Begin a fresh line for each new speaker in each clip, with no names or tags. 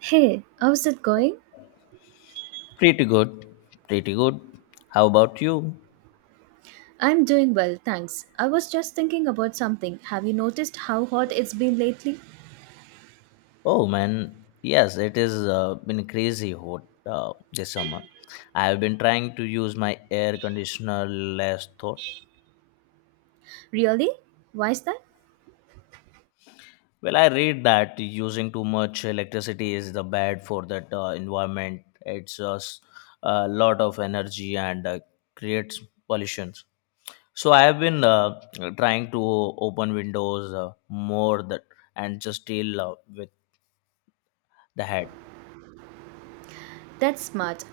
Hey, how's it going?
Pretty good. Pretty good. How about you?
I'm doing well, thanks. I was just thinking about something. Have you noticed how hot it's been lately?
Oh man, yes, it is been crazy hot this summer. I have been trying to use my air conditioner less thought.
Really? Why's that?
Well, I read that using too much electricity is the bad for that environment. It's us a lot of energy and creates pollutions. So I have been trying to open windows more that and just deal with the head.
That's smart.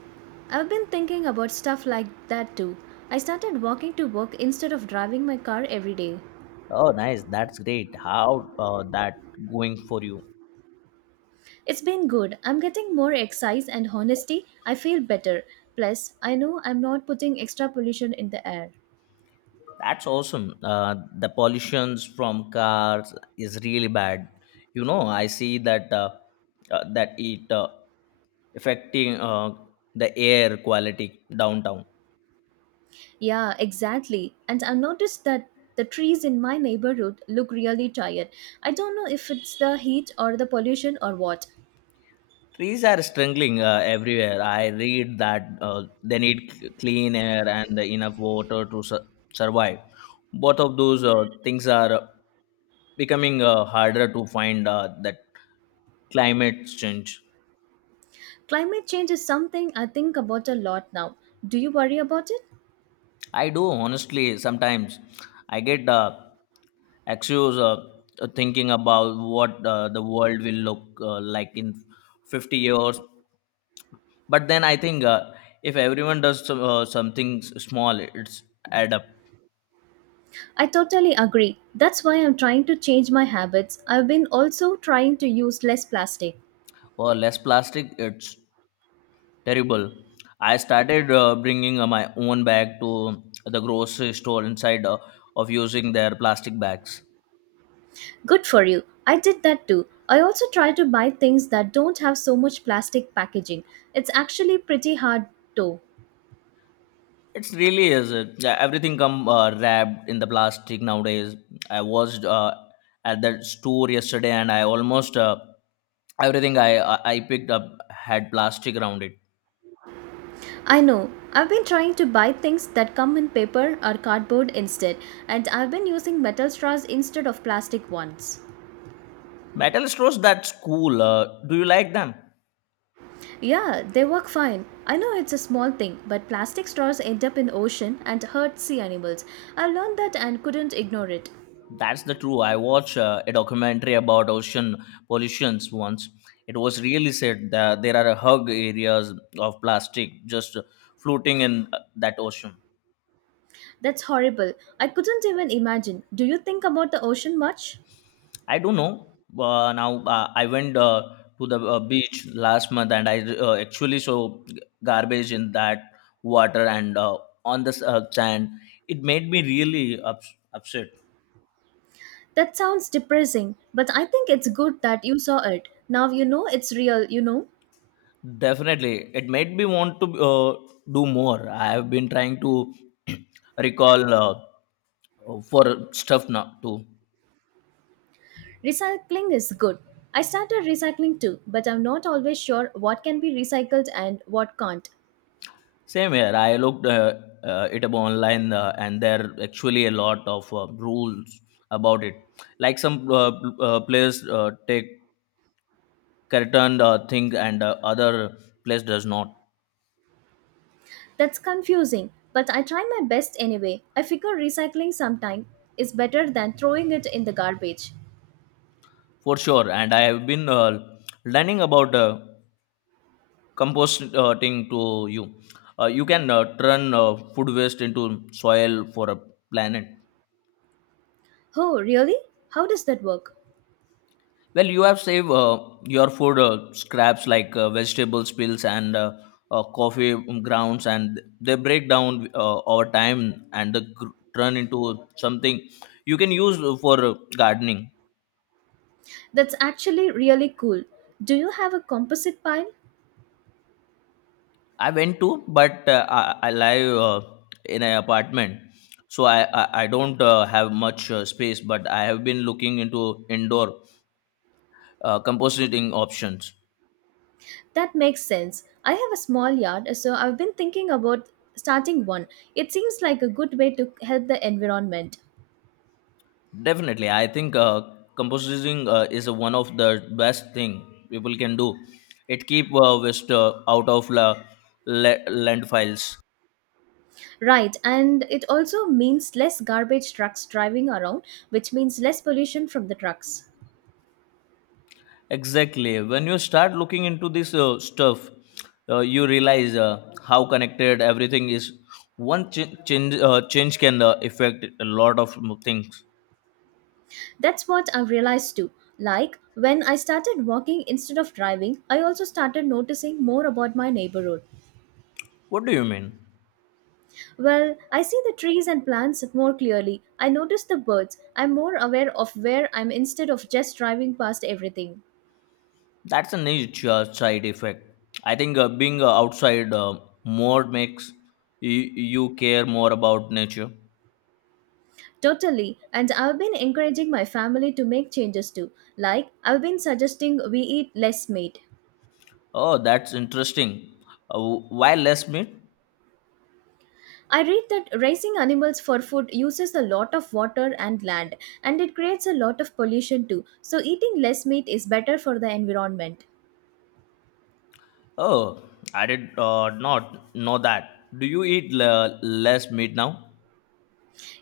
I've been thinking about stuff like that too. I started walking to work instead of driving my car every day.
Oh, nice. That's great. How that going for you?
It's been good. I'm getting more exercise and honesty. I feel better. Plus, I know I'm not putting extra pollution in the air.
That's awesome. The pollutions from cars is really bad. You know, I see that it affecting the air quality downtown.
Yeah, exactly. And I've noticed that the trees in my neighborhood look really tired. I don't know if it's the heat or the pollution or what.
Trees are struggling everywhere. I read that they need clean air and enough water to survive. Both of those things are becoming harder to find that climate change.
Climate change is something I think about a lot now. Do you worry about it?
I do honestly sometimes. I get anxious thinking about what the world will look like in 50 years. But then I think if everyone does something small, it's add up.
I totally agree. That's why I'm trying to change my habits. I've been also trying to use less plastic.
For less plastic it's terrible. I started bringing my own bag to the grocery store inside of using their plastic bags.
Good for you. I did that too. I also try to buy things that don't have so much plastic packaging. It's actually pretty hard though.
It really is it, yeah, everything come wrapped in the plastic nowadays. I was at that store yesterday and I almost everything I picked up had plastic around it.
I know. I've been trying to buy things that come in paper or cardboard instead, and I've been using metal straws instead of plastic ones.
Metal straws, that's cool, do you like them?
Yeah, they work fine. I know it's a small thing, but plastic straws end up in ocean and hurt sea animals. I learned that and couldn't ignore it.
That's the true. I watched a documentary about ocean pollutions once. It was really said that there are hug areas of plastic just floating in that ocean.
That's horrible. I couldn't even imagine. Do you think about the ocean much?
I don't know. Now I went to the beach last month and I actually saw garbage in that water and on the sand. It made me really upset.
That sounds depressing, but I think it's good that you saw it. Now you know it's real, you know?
Definitely, it made me want to do more. I have been trying to recall for stuff now too.
Recycling is good. I started recycling too, but I'm not always sure what can be recycled and what can't.
Same here. I looked it up online, and there are actually a lot of rules about it. Like some players take certain thing, and other place does not.
That's confusing, but I try my best anyway. I figure recycling sometime is better than throwing it in the garbage.
For sure. And I have been learning about. Composting to you, you can turn food waste into soil for a planet.
Oh, really? How does that work?
Well, you have saved your food scraps like vegetable spills and coffee grounds and they break down over time and they turn into something you can use for gardening.
That's actually really cool. Do you have a composite pile?
I went to, but I live in an apartment, so I don't have much space, but I have been looking into indoor compositing options.
That makes sense. I have a small yard, so I've been thinking about starting one. It seems like a good way to help the environment.
Definitely, I think compositing is one of the best thing people can do. It keep waste out of landfills.
Right, and it also means less garbage trucks driving around, which means less pollution from the trucks.
Exactly. When you start looking into this stuff, you realize how connected everything is. One change can affect a lot of things.
That's what I've realized too. Like, when I started walking instead of driving, I also started noticing more about my neighborhood.
What do you mean?
Well, I see the trees and plants more clearly. I notice the birds. I'm more aware of where I'm instead of just driving past everything.
That's a niche side effect. I think being outside more makes you care more about nature.
Totally, and I've been encouraging my family to make changes too. Like, I've been suggesting we eat less meat.
Oh, that's interesting. Why less meat?
I read that raising animals for food uses a lot of water and land, and it creates a lot of pollution too. So, eating less meat is better for the environment.
Oh, I did not know that. Do you eat less meat now?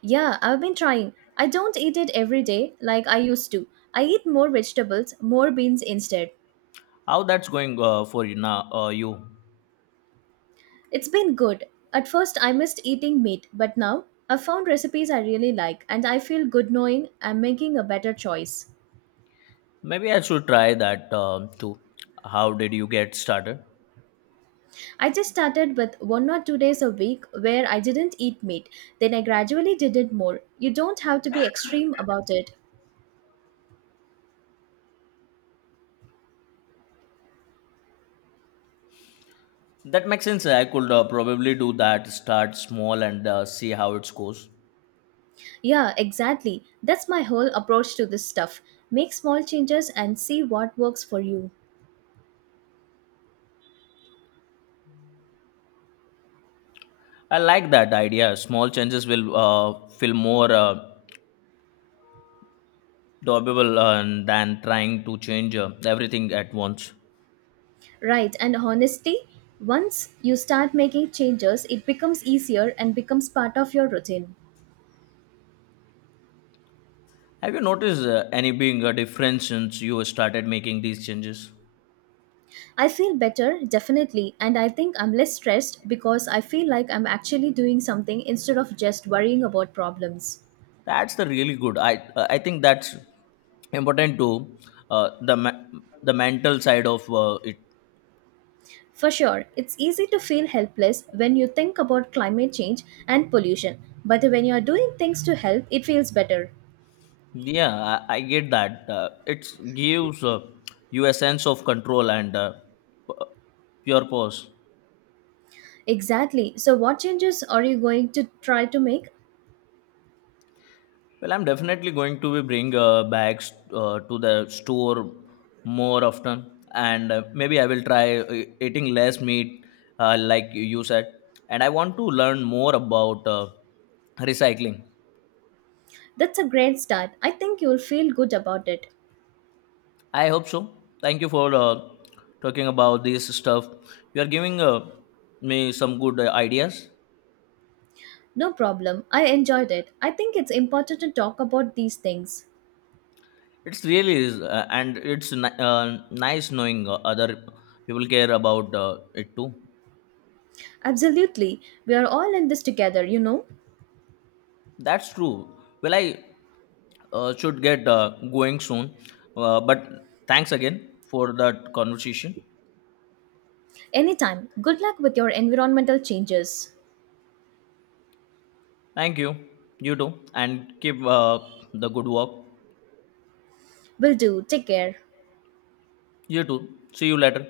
Yeah, I've been trying. I don't eat it every day like I used to. I eat more vegetables, more beans instead.
How that's going for you now? You
It's been good. At first, I missed eating meat, but now I've found recipes I really like, and I feel good knowing I'm making a better choice.
maybe I should try that too. How did you get started?
I just started with 1 or 2 days a week where I didn't eat meat. Then I gradually did it more. You don't have to be extreme about it.
That makes sense. I could probably do that. Start small and see how it goes.
Yeah, exactly. That's my whole approach to this stuff. Make small changes and see what works for you.
I like that idea. Small changes will feel more doable than trying to change everything at once.
Right, and honestly, once you start making changes, it becomes easier and becomes part of your routine.
Have you noticed any being a difference since you started making these changes?
I feel better, definitely, and I think I'm less stressed because I feel like I'm actually doing something instead of just worrying about problems.
That's the really good. I think that's important to uh, the ma- the mental side of it.
For sure, it's easy to feel helpless when you think about climate change and pollution, but when you are doing things to help, it feels better.
Yeah, I get that. It gives you a sense of control and p- pure pause.
Exactly. So, what changes are you going to try to make?
Well, I'm definitely going to be bring bags to the store more often, and maybe I will try eating less meat, like you said. And I want to learn more about recycling.
That's a great start. I think you'll feel good about it.
I hope so. Thank you for talking about this stuff. You are giving me some good ideas.
No problem. I enjoyed it. I think it's important to talk about these things.
It's really is, and it's nice knowing other people care about it too.
Absolutely. We are all in this together, you know.
That's true. Well, I should get going soon. But thanks again for that conversation.
Anytime. Good luck with your environmental changes.
Thank you. You too. And keep the good work.
Will do. Take care.
You too. See you later.